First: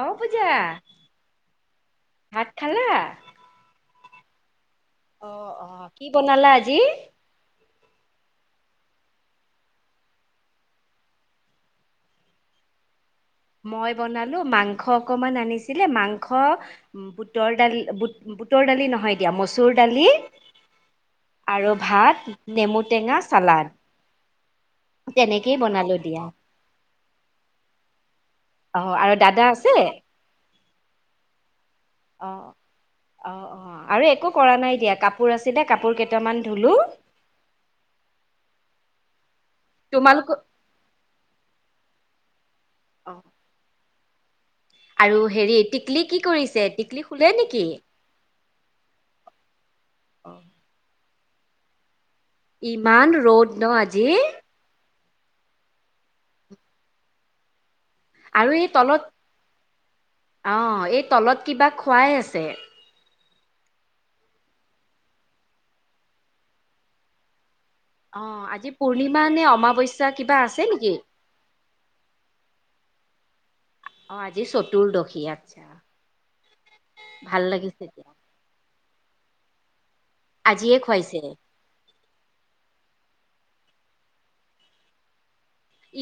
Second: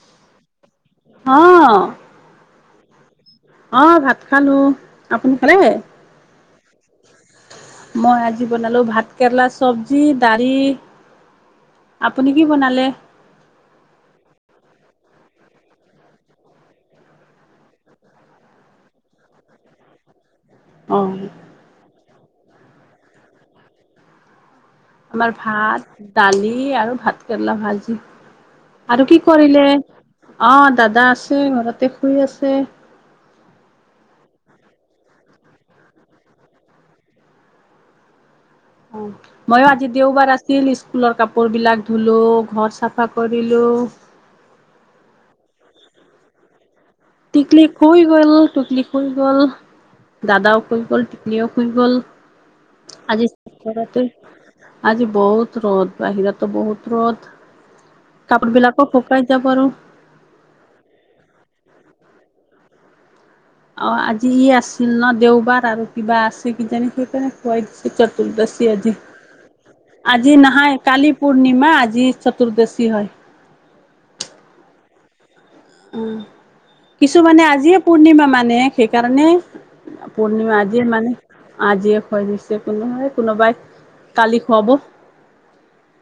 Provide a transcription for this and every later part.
অ' পূজা অ', ভাত খালা? অ' ভাত খালোঁ। আপুনি অ' খালে? অ' কি বনালা আজি? মই আজি বনালো ভাত কেৰেলা চব্জি, দালি আপুনি কি বনালে? মই বনালো মাংস অকমান আনিছিলে, মাংস বুটৰ দালি বু বুটৰ দালি নহয় দিয়া মচুৰ দালি অ', আৰু ভাত, নেমুটেঙা, ছালাড। আমাৰ ভাত, দালি আৰু ভাতকেৰেলা ভাজি। অ আৰু কি দাদা কৰিলে আছে অ, দাদা আছে ঘৰতে শুই অ আছে। অ', অ', আৰু একো কৰা নাই দিয়া কাপোৰ আছিলে কাপোৰ কেইটামান ধুলো। [inaudible] অ, ময়ো আজি তোমালোক দেওবাৰ আছিল স্কুলৰ কাপোৰ বিলাক ধুলো। ঘৰ চাফা অ কৰিলোঁ। আৰু হেৰি টিকলি কি কৰিছে? টিকলি শুলে টিকলি নেকি? শুই গ'ল টোকলি শুই গ'ল দাদাও শুই গ'ল। নিয় শুই গ'ল। ইমান আজি ৰ'দ ন' ঘৰতে, আজি? আজি বহুত ৰ'দ বাহিৰতটো বহুত ৰ'দ। কাপোৰ আৰু এই বিলাকো তলত শুকাই যাব আৰু অ, এই তলত কিবা খো খুৱাই আছে। অ, আজি ই আছিল ন' দেওবাৰ আৰু কিবা আছে কিজানি সেইকাৰণে খুৱাই দিছে অ' চতুৰ্দচি আজি পূৰ্ণিমা নে অমাৱস্যা -আজি কিবা আছে নাহায় নেকি কালি পূৰ্ণিমা আজি চতুৰ্দচি তি হয়? অ, আজি চতৰ্দশী উম, কিছুমানে আজিয়ে লাগিছে দিয়া পূৰ্ণিমা মানে সেইকাৰণে অ, পূৰ্ণিমা আজিয়ে মানে আজিয়ে হয় নিছে একো নহয় কোনোবাই কালি খুৱাব।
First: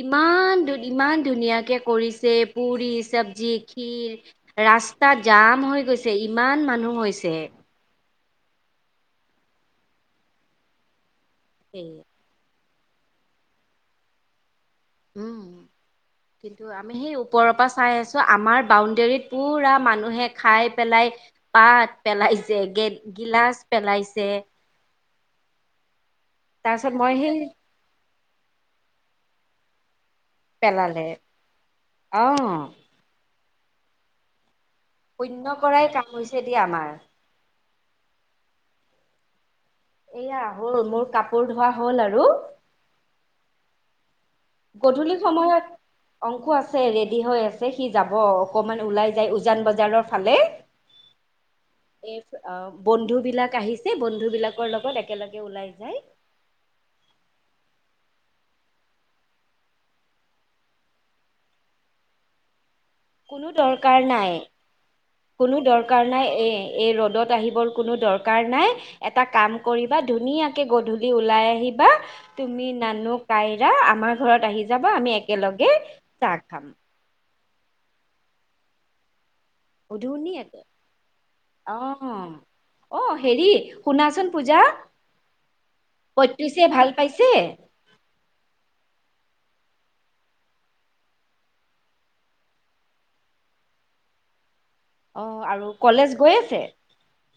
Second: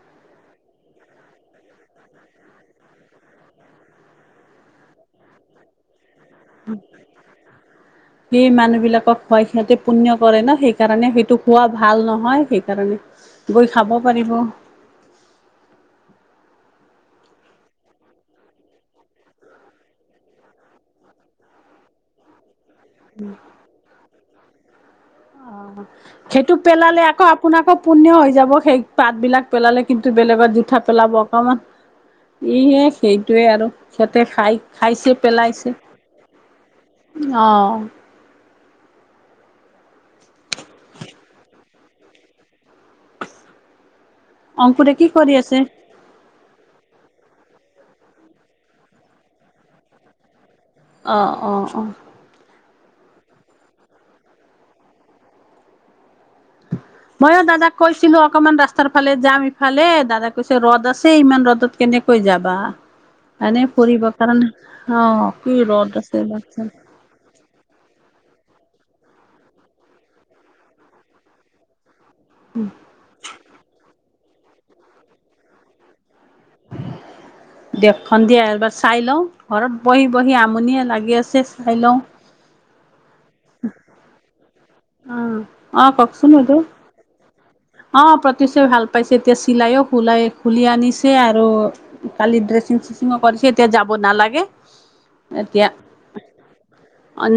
ইমান দুদিনমান ধুনীয়াকে কৰিছে পুৰি, চব্জি, খীৰ ৰাস্তাত জাম হৈ গৈছে, ইমান মানুহ হৈছে। সেই মানুহ বিলাকক খুৱাই সিহঁতে পুণ্য কৰে ন! সেইকাৰণে সেইটো খোৱা সেই ভাল নহয় সেই কাৰণে গৈ খাব পাৰিব। উম। কিন্তু আমি সেই ওপৰৰ পৰা চাই আছো। আমাৰ বাউণ্ডৰীত পুৰা মানুহে খাই পেলাই পাত পেলাইছে, গ গিলাচ পেলাইছে অঁ সেইটো তাৰপিছত পেলালে মই আকৌ সেই আপোনালোকৰ আকৌ পুণ্য হৈ যাব, সেই পাত বিলাক পেলালে'- কিন্তু বেলেগত জুঠা পেলালে পেলাব অকণমান অ', ইহে সেইটোৱে আৰু সিহঁতে খাই খাইছে, পুণ্য পেলাইছে কৰাই কাম হৈছে দিয়া আমাৰ। অঁ এয়া হ'ল, মোৰ কাপোৰ ধোৱা হ'ল আৰু অংকুৰে কি গধূলি কৰি আছে? সময়ত অংশ আছে ৰেড -ই হৈ আছে সি যাব অকনমান ওলাই যায় উজান বজাৰৰ ফালে অঁ অঁ অঁ এই বন্ধু বিলাক আহিছে, বন্ধু বিলাকৰ লগত একেলগে ওলাই যায়। 'মইো দাদাক কৈছিলো' অকনমান ৰাস্তাৰ ফালে যাম ইফালে দাদা কৈছে ৰ'দ আছে ইমান ৰ'দত কেনেক হৈ যাবা কোনো এনে ফুৰিব দৰকাৰ নাই কাৰণে অ', কি কোনো ৰ'দ দৰকাৰ আছে নাই এ বাপৰে এই ৰ'দত আহিবৰ কোনো দৰকাৰ দ নাই এটা কাম কৰিবা ধুনীয়াকে গধূলি ওলাই আহিবা। তুমি নানু, কাইৰা আমাৰ ঘৰত আহি যাব আমি একেলগে চাহ খাম। দেশখন দিয়া এবাৰ চাই লওঁ। ঘৰত বহি বহি ধুনীয়াকে। আমনিয়ে লাগি আছে চাই লওঁ। অঁ হেৰি শুনাচোন পূজা! অঁ, অঁ কওঁকচোন বদে পঁয়ত্ৰিশে ভাল পাইছে অঁ প্ৰতিচয় ভাল পাই। পিছে এতিয়া চিলাইও খুলাই খুলি আনিছে আৰু কালি ড্ৰেছিং চেচিং কৰিছে এতিয়া যাব নালাগে অ', আৰু এতিয়া কলেজ গৈ আছে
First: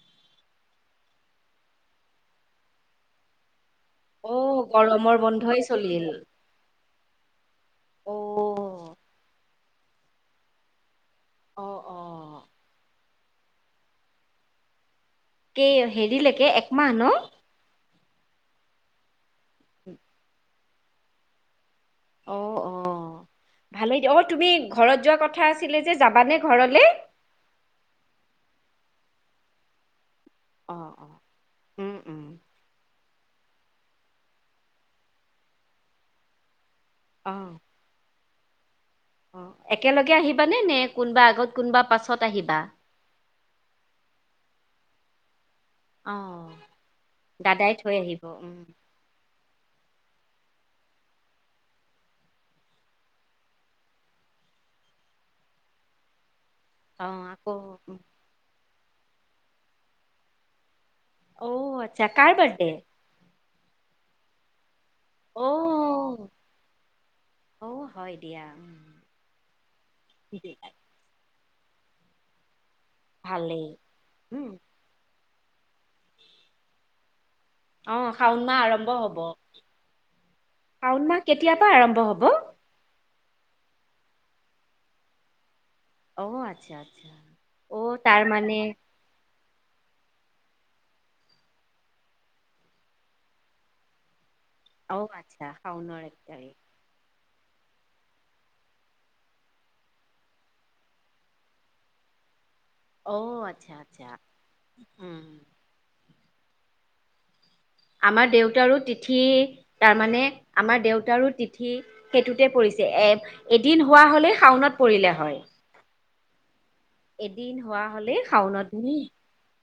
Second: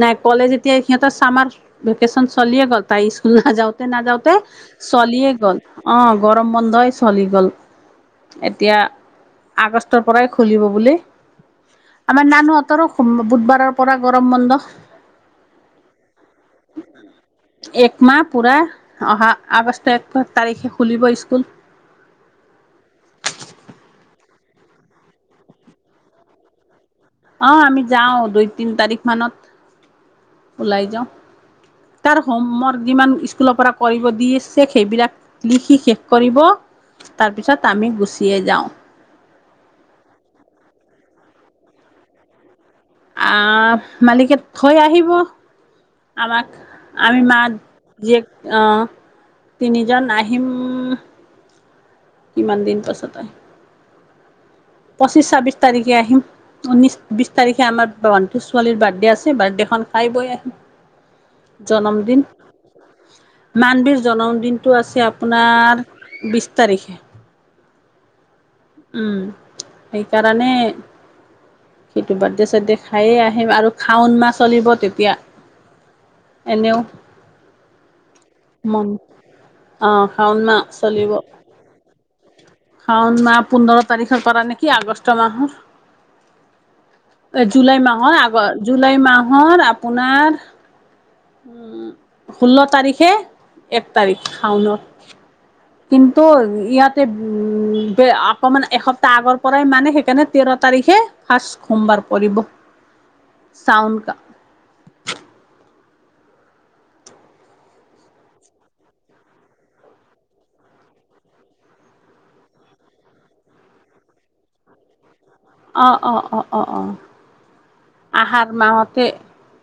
নাই ক'লে যে এতিয়া সিহঁতৰ চামাৰ ভেকেচন চলিয়ে গ'ল তাই স্কুল নাযাওঁ তে নাযাওঁতে অ', গৰমৰ চলিয়ে গ'ল বন্ধই অ চলিল গৰম বন্ধই চলি গ'ল। এতিয়া অ', আগষ্টৰ পৰাই খুলিব বুলি। অ', আমাৰ অ', নানুহঁতৰো বুধবাৰৰ পৰা গৰম বন্ধ। কেই হেৰিলেকে এক মাহ পূৰা। অহা আগষ্ট এক তাৰিখে খুলিব স্কুল। অঁ, অঁ। ভালেই দিয় অ তুমি ঘৰত যোৱা কথা আছিলে যে যাবানে ঘৰলে? অ আমি যাওঁ দুই তিন তাৰিখ মানত। ওলাই অ', যাওঁ অ', উম, তাৰ উম, হমৰ যিমান ইছ স্কুলৰ পৰা কৰিব দিছে সেইবিলাক লিখি শেষ কৰিব অ', তাৰপিছত আমি গোছ তিয়ে যাওঁ। একেলগে আহিবানে নে কোনোবা আগত কোনোবা পাছত আহিবা? আহ মালিকে থৈ আহিব। আমাক, অ', আমি মাক দাদাই থৈ আহিব জীয়েক, উম, আহ। তিনিজন আহিম, কিমান দিন পাছত আহিম। পঁচিছ ছাব্বিশ তাৰিখে আহিম, উনশ অ', বিশ আকৌ তাৰিখে আমাৰ ভণ্টিৰ ছোৱালীৰ বাৰ্থডে আছে বাৰ্থডে খন খাই বৈ আহিম। অ', আচ্ছা কাৰ বিৰ্থডে? মানবীৰ জন্মদিনটো আছে আপোনাৰ অ', বিশ তাৰিখে। অ', হয়। দিয়া উম উম, সেইকাৰণে, সেইটো বিৰ্থড ছাদদে খায়ে আহিম ভালেই আৰু শাওন মাহ উম, চলিব তেতিয়া এনেও অ', শাওণ মাহ আৰম্ভ হব। অ', শাওন মাহ শাওণ চলিব। মাহ কেতিয়াৰ পৰা আৰম্ভ হ'ব? শাওন ন পোন্ধৰ তাৰিখৰ পৰা নেকি আগষ্ট মাহৰ। অঁ, আচ্ছা আচ্ছা। অ', তাৰ মানে মোৰ আপোনাৰ ষোল্ল তাৰিখে, এক তাৰিখ। খাওনত অ', আচ্ছা শাওনৰ এক কিন্তু তাৰিখ ইয়াতে [unintelligible] অকমান এসপ্তাহ আগৰ পৰাই মানে সেইকাৰণে তেৰ তাৰিখে ফাৰ্ছ সোমবাৰ পৰিব। অ', আচ্ছা চাউন আচ্ছা। উম। আমাৰ দেউতাৰো তিথি তাৰমানে আমাৰ দেউতাৰো তিথি সেইটোতে পৰি এ এদিন হোৱা হলেই শাওনত পৰিলে হয়। অ', অ', অ', অ', অ', এদিন হোৱা হ'লে আহাৰ শাওনত মাহতে।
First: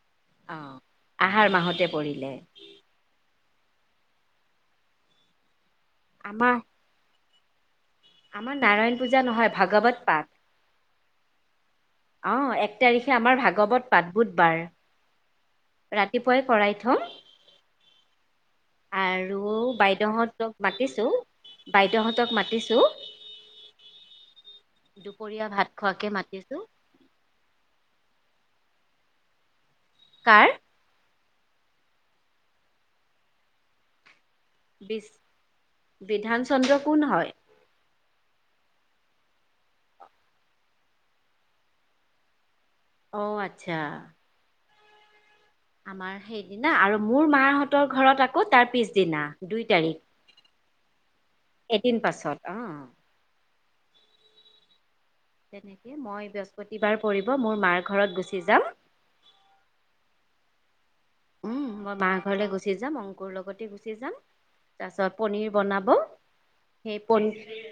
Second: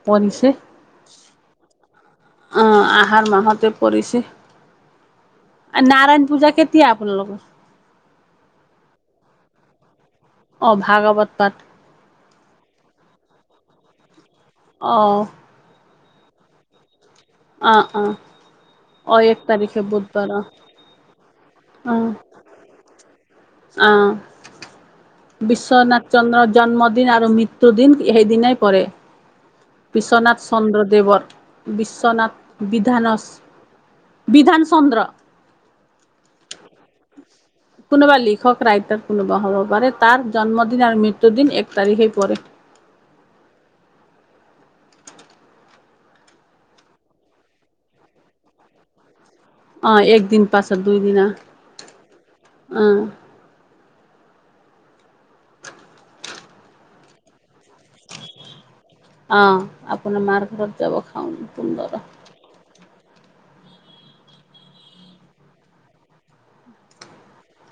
পৰিছে। অ', আহাৰ মাহতে পৰিলে আহ আহাৰ মাহত। পৰিছে। আৰু নাৰায়ণ আমাৰ পূজা কেতিয়া আপোনালোকৰ? আমাৰ নাৰায়ণ পূজা নহয় ভাগৱত পাঠ। অ', ভাগৱত পাঠ? অ', এক তাৰিখে আমাৰ ভাগৱত পাঠ বুধবাৰ। অ', ৰাতিপুৱাই কৰাই থম। অ', অ', অ', এক আৰু তাৰিখে বুধবাৰ অ', বাইদেউহতক মতিছো। অ', বাইদেউহঁতক মাতিছো। অ', দুপৰীয়া ভাত খোৱাকে বিশ্বনাথ চন্দ্ৰ মাতিছো জ জন্মদিন আৰু মৃত্যুদিন সেই দিনই পৰে। বিশ্বনাথ কাৰ চন্দ্ৰদেৱৰ, বিশ্বনাথ বিধানস বি বিধান চন্দ্ৰ কোন হয়? কোনোবা লিখক ৰাইটাৰ কোনোবা হ'ব পাৰে তাৰ জন্মদিন আৰু মৃত্যুদিন এক তাৰিখে পৰে। অ', আচ্ছা। আমাৰ সেইদিনা আৰু মোৰ মাহঁতৰ ঘৰত আকৌ তাৰ পিছদিনা। দুই তাৰিখ অ', এক দিন পাছত দুইদিনা এদিন পাছত। অহ। অ', তেনেকে মই বৃহস্পতিবাৰ পৰিব, মোৰ মাৰ ঘৰত গুচি যাম। অহ, আপোনাৰ মাৰ ঘৰত যাব শাওন উম মই সোমবাৰে মাৰ ঘৰলে গুচি যাম অংকুৰ লগতে গুচি যাম। তাৰ পিছত পনীৰ বনাব সেই পনীৰ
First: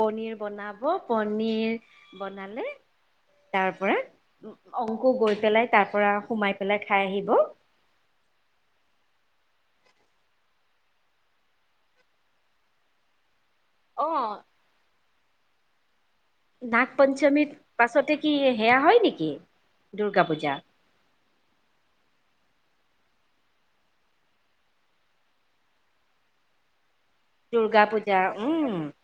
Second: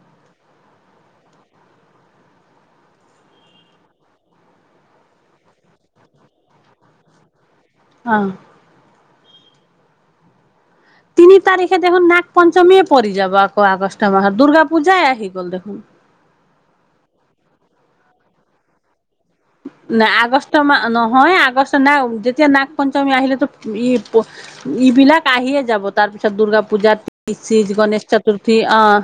পনীৰ বনাব, পনীৰ বনালে তাৰ পৰা অংক গৈ পেলাই তাৰ পৰা সোমাই পেলাই খাই আহিব। অঁ। তিনি তাৰিখে দেখোন নাগ পঞ্চমী পৰিি যাব আকৌ অ আগষ্ট মাহত দুৰ্গা পূজাই আহি দী গল দেখোন। নাগ পঞ্চমীৰ পাছতে কি সেয়া হয় নেকি? ন দুৰ্গা আগষ্ট পূজা মাহ নহয় আগষ্ট না যেতিয়া নাগ পঞ্চমী আহিলেতো ই- ইবিলাক আহিয়ে যাব, তাৰ পিছত দুৰ্গা পূজাত পি [unintelligible] চি দুৰ্গা গণেশ পূজা চতুৰ্থী, উম আহ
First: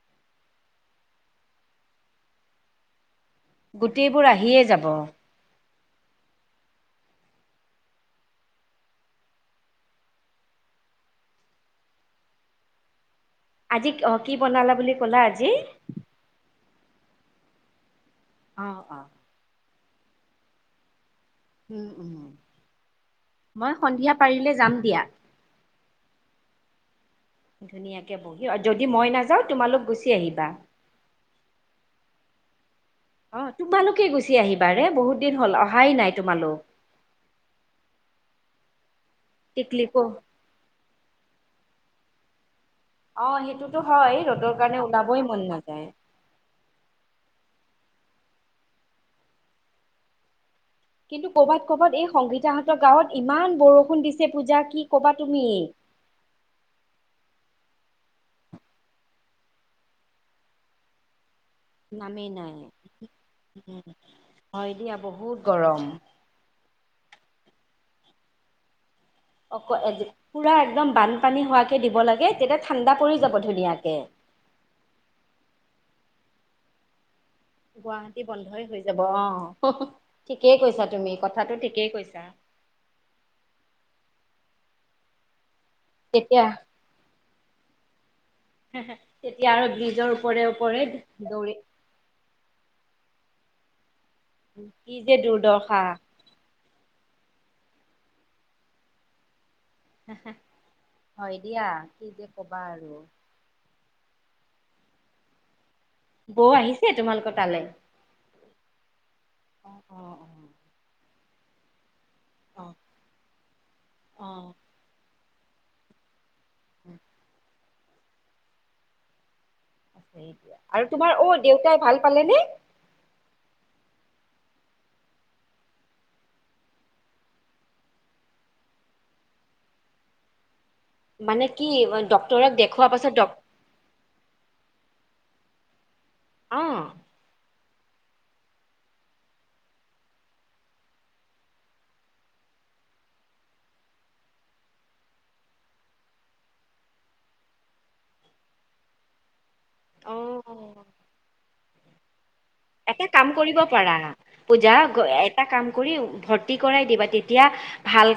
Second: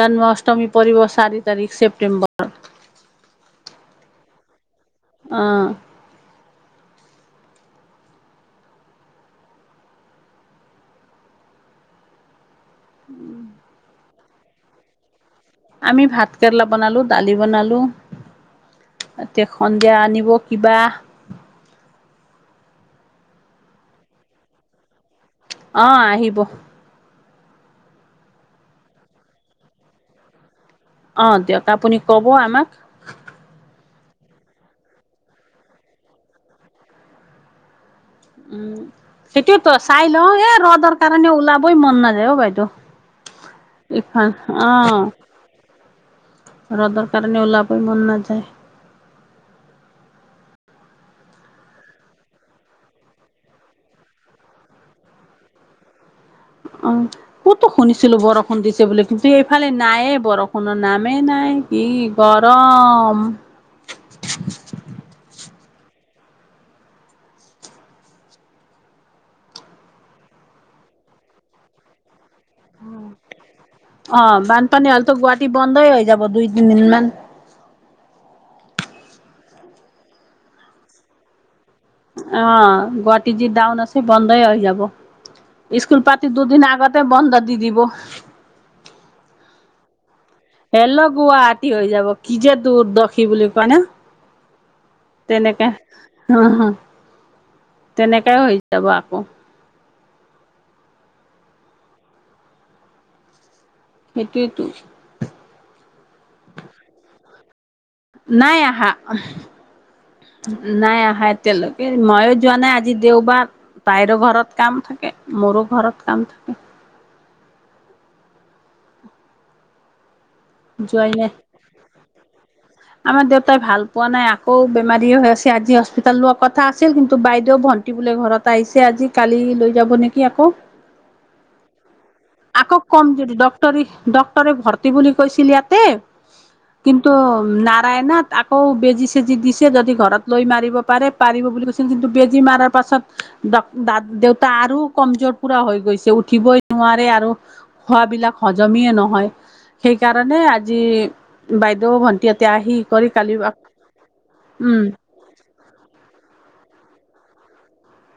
জন্ম অষ্টমী পৰিব চাৰি তাৰিখ ছেপ্টেম্বৰ গোটেইবোৰ আহিয়ে যাব। অহ। উম আজি অ, কি বনালা বুলি কলা আজি? আমি ভাত কেৰেলা বনালো, দালি বনালো, অ অ এতিয়া সন্ধিয়া আনিব কিবা উম, মই সন্ধিয়া পাৰিলে যাম দিয়া। অ আহিব। ধুনীয়াকে বহি, যদি মই নাযাওঁ তোমালোক গুচি আহিবা অ দিয়ক, আপুনি কব আমাক। অ তোমালোকে গুচি আহিবা ৰে বহুত দিন হল অহাই নাই তোমালোক। উম সেইটোয়তো টিকলিকো চাই লও এ ৰ'দৰ কাৰণে ওলাবই মন নাযায় অ বাইদেউ। অ সেইটোতো হয় ইফাল ৰ'দৰ কাৰণে অ' ওলাবই মন নাযায়। ৰ'দৰ কাৰণে ওলাবই মন নাযায়। কিন্তু কৰবাত ক'বাত এই সংগীতাহঁতৰ গাঁৱত ইমান বৰষুণ দিছে পূজা কি কবা তুমি? অ কতো শুনিছিলো বৰষুণ দিছে বুলি কিন্তু এইফালে নায়ে বৰষুণৰ নামেই নাই। কি নামেই নাই, গৰম হয় দিয়া বহুত গৰম। অক এ পুৰা একদম বানপানী হোৱকে দিব লাগে। তেতিয়া ঠাণ্ডা পৰি যাব ধুনীয়াকে অহ' বানপানী হ'লেতো গুৱাহাটী বন্ধই হৈ যাব, দুই তিনিদিন মান।। গুৱাহাটি বন্ধই হৈ যাব অহ, ঠিকেই কৈছা তুমি কথাটো ঠিক। অহ', গুৱাহাটী যি ডাউন আছে বন্ধই হৈ যাব। স্কুল পাতি তেতিয়া দুদিন আগতে বন্ধ দি দিব। হে হে তেতিয়া আৰু ব্ৰিজৰ ওপৰে ওপৰে হেল্ল' দৌৰি গুৱাহাটী হৈ যাব কি যে দূৰ দখী বুলি কোৱা ন। কি যে তেনেকে দুৰ্দশা। হ হ। তেনেকেই হৈ যাব আকৌ। হে হে হয় দিয়া কি যে কবা আৰু। সেইটোৱেইটো। বৌ আহিছে তোমালোকৰ তালে? নাই আহা, অ', নাই আহা এতিয়ালৈকে। ময়ো যোৱা অ', নাই আজি দেওবাৰ, তাইৰো ঘৰত কাম থাকে, মোৰো ঘৰত কাম থাকে। [inaudible] আছে এতিয়া। আৰু তোমাৰ যোৱাই নাই। অ' দেউতাই ভাল পালেনে? আমাৰ দেউতাই ভাল পোৱা নাই। ঔ বেমাৰী হৈ আছে আজি হস্পিতাল লোৱা কথা আছিল, কিন্তু বাইদেউ ভণ্টি বোলে ঘৰত আহিছে আজি কালি। লৈ যাব নেকি আকৌ। মানে কি। ডক্তৰক আকৌ দেখুওৱাৰ পাছত ডক কমজৰি, ডক্টৰি ডক্টৰে ভৰ্তি বুলি কৈছিল ইয়াতে। অ', কিন্তু, নাত। তাইনাত আকৌ, বেজি চেজি দিছে যদি ঘৰত লৈ মাৰিব পাৰে, পাৰিব বুলি কৈছিল কিন্তু বেজি মাৰ পাছত। পাছত ডক-দাট দেউতা আৰু কমজোৰ পুৰা হৈ গৈছে উঠিবই নোৱাৰে। আৰু খোৱাবিলাক হজমেই নহয়। সেইকাৰণে, আজি অ', বাইদেউ ভন্টি। এটা কাম কৰিব পাৰা। পূজা, উম এটা কাম কৰি ভৰ্তি ভৰ্তি কৰাই দিবা। তেতিয়া ভাল।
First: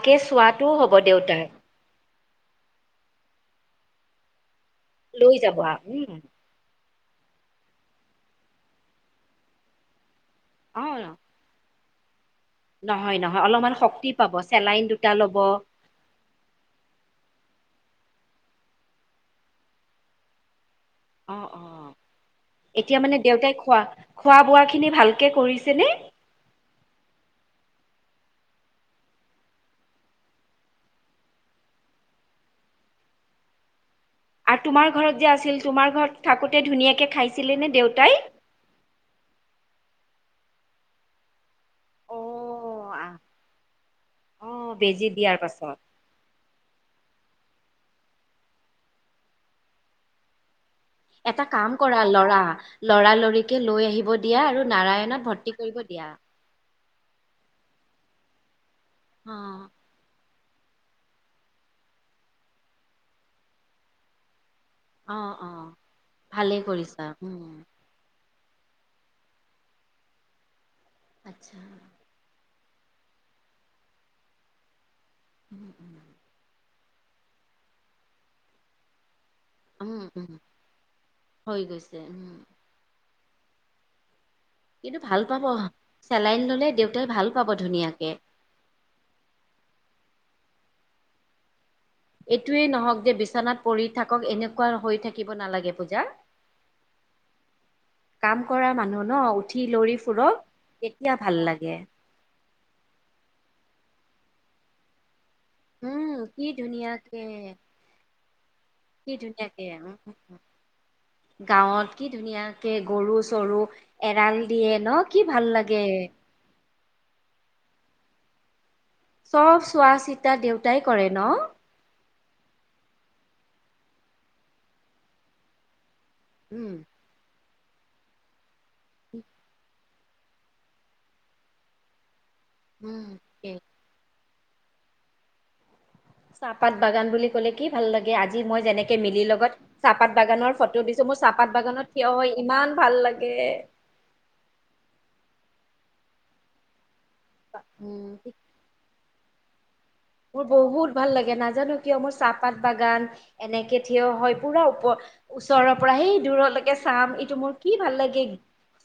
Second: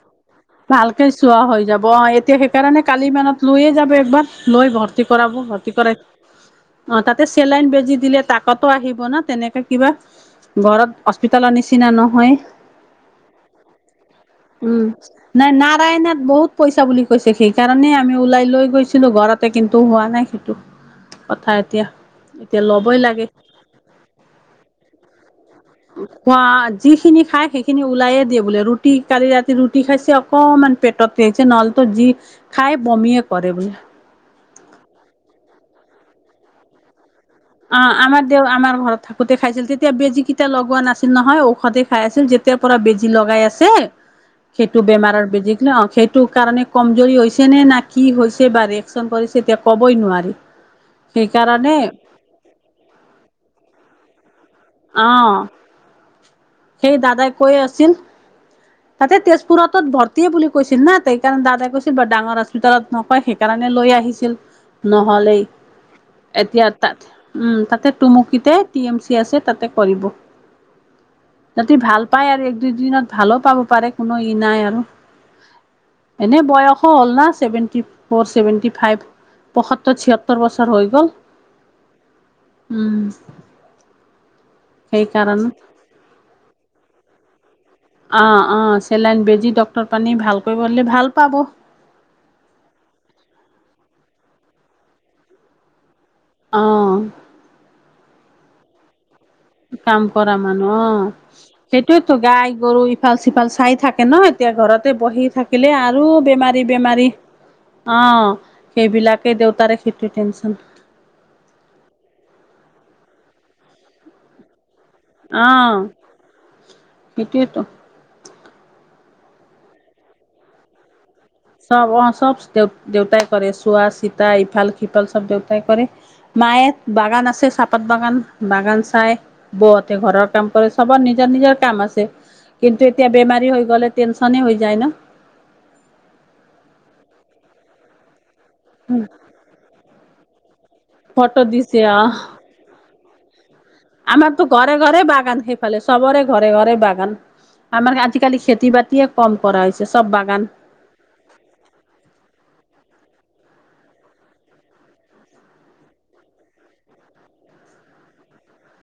ভালকে চোৱা হৈ যাব। অহ' এতিয়া সেইকাৰণে কালি মানত লৈয়ে যাব একবাৰ। লৈ ভৰ্তি লৈ কৰাব, যাবা ভৰ্তি কৰাই। উম। অহ' তাতে চেলাইন বেজি দিলে, তাকতো আহিব ন তেনেকে কিবা ঘৰত, অ', হস্পিতালৰ নিচিনা। নিচিনা নহয়। নহয়, নহয় অলপমান শক্তি পাব। উম চেলাইন দুটা ল'ব। নাই নাৰায়ণত বহুত পইচা বুলি কৈছে। সেইকাৰণে কাৰণে আমি ওলাই লৈ গৈছিলো ঘৰতে, কিন্তু হোৱা নাই সেইটো অ', কথা এতিয়া। অ'। এতিয়া লবই মানে লাগে। দেউতাই খোৱা খোৱা বোৱা খিনি ভালকে কৰিছে নে খোৱা যিখিনি খাই সেইখিন। সেইখিনি ওলায়ে দিয়ে বোলে, ৰুটি কালি ৰাতি ৰুটি খাইছে অকল। অকমান পেটত থিছে, নহ'লেতো যি খাই বমীয়ে কৰে বোলে। আৰু তোমাৰ ঘৰত যে আছিল, তোমাৰ ঘৰত থাকোতে ধুনীয়াকে খাইছিল। অ', আমাৰ দেউ আমাৰ ঘৰত থাকোতে খাইছিল। তেতিয়া, বেজী কেইটা লগোৱা নাছিল নহয়। ঔষধ ঔষতে খাই অ আছো, যেতিয়াৰ পৰা বেজি আহ লগাই আছে। অ', সেইটো বেজি বেমাৰৰ দিয়াৰ বেজিক ন, পাছত সেইটো কাৰণে কমজোৰি হৈছে। তেনে না কি হৈছে, বা ৰিয়েকশচন কৰিছে এতিয়া ক'বই নোৱাৰি। এটা কাম সেইকাৰণে কৰা ল'ৰা, ল'ৰা লৰিকে লৈ আহিব। দিয়া আৰু অ নাৰায়ণত ভৰ্তি কৰিব দিয়া। সেই দাদাই কৈ আছিল। তাতে অ তেজপুৰতত ভৰ্তি বুলি। কৈছিল না, তেই কাৰণে দাদাই কৈছিল বাৰ ডাঙৰ হস্পিতালত নকয় সেইকাৰণে লৈ আহিছিল। অ নহ'লেই, অ ভালেই এতিয়া তাত কৰিছা উম, তাতে টুমুকিতে টি এম চি আছে। তাতে কৰিব, আচ্ছা যাতে ভাল পায় আৰু। প্ৰতিদিনত ভালো পাব পাৰে, কোনো ই নাই আৰু। উম', উম,। এনে বয়সো হ'ল না ছেভেনটি, ফৰ ছেভেনটি ফাইভ। পয়সত্তৰ উম উম, ছিয়ত্তৰ বছৰ হৈ গ'ল হৈ গৈছে উম উম কিন্তু ভাল পাব সেইকাৰণে চেলাইন ল'লে দেউতাই ভাল পাব ধুনীয়াকে অ অ চেলাইন বেজী ডক্টৰ পানী ভাল কৰিব হ'লে ভাল পাব এইটোয়ে নহওঁক যে বিচনাত পৰি থাকক এনেকুৱা হৈ থাকিব নালাগে পূজা অ কাম কৰা মানুহ ন উঠি লৰি কাম কৰা ফুৰক মানুহ অ তেতিয়া ভাল লাগে। সেইটোয়তো গাই গৰু ইফাল চিফাল চাই থাক তাকে ন এতিয়া ঘৰতে বহি থাকিলে আৰু উম কি বেমাৰী বেমাৰী ধুনীয়াকে অ কি সেইবিলাকেই ধুনীয়াকে দেউতাৰে উম। সেইটো টেনচন গাঁৱত কি ধুনীয়াকে গৰু চৰু এৰাল দিয়ে। ন কি ভাল অ', লাগে। সেইটোয়েতো। চব চোৱা চিতা দেউতাই কৰে ন? চব অ চব দেউ দেউতাই কৰে চুৱা চীতা ইফাল সিফাল সব দেউতাই কৰে। মায় উম বাগান আছে চাপ। পাত বাগান, বাগান চাই বৌ হতেৰ ঘৰৰ কাম কৰে, চবৰ নিজৰ নিজৰ কাম আছে। কিন্তু উম। এতিয়া বেমাৰী হৈ গ'লে, টেনচনে হৈ যায় ন। চাহপাত বাগান বুলি ক'লে কি ভাল লাগে। আজি আজি মই যেনেকে মিলি লগত চাহপাত বাগানৰ ফটো দিছোঁ। মোৰ ফটো চাহপাত দিছে বাগানত অ'। থিয় হৈ ইমান ভাল লাগে। এ। আমাৰতো ঘৰে ঘৰে বাগান সেইফালে, চবৰে ঘৰে ঘৰে বাগান। আমাৰ উম আজিকালি, খেতি বাতিয়ে কম কৰা হৈছে। চব বাগান মোৰ বহুত ভাল লাগে নাজানো কিয় মোৰ চাহপাত বাগান। এনেকে থিয় হয় পুৰা ওপ ওচৰৰ পৰা সেই দূৰলৈকে চাম ইটো মোৰ কি ভাল লাগিল। [inaudible]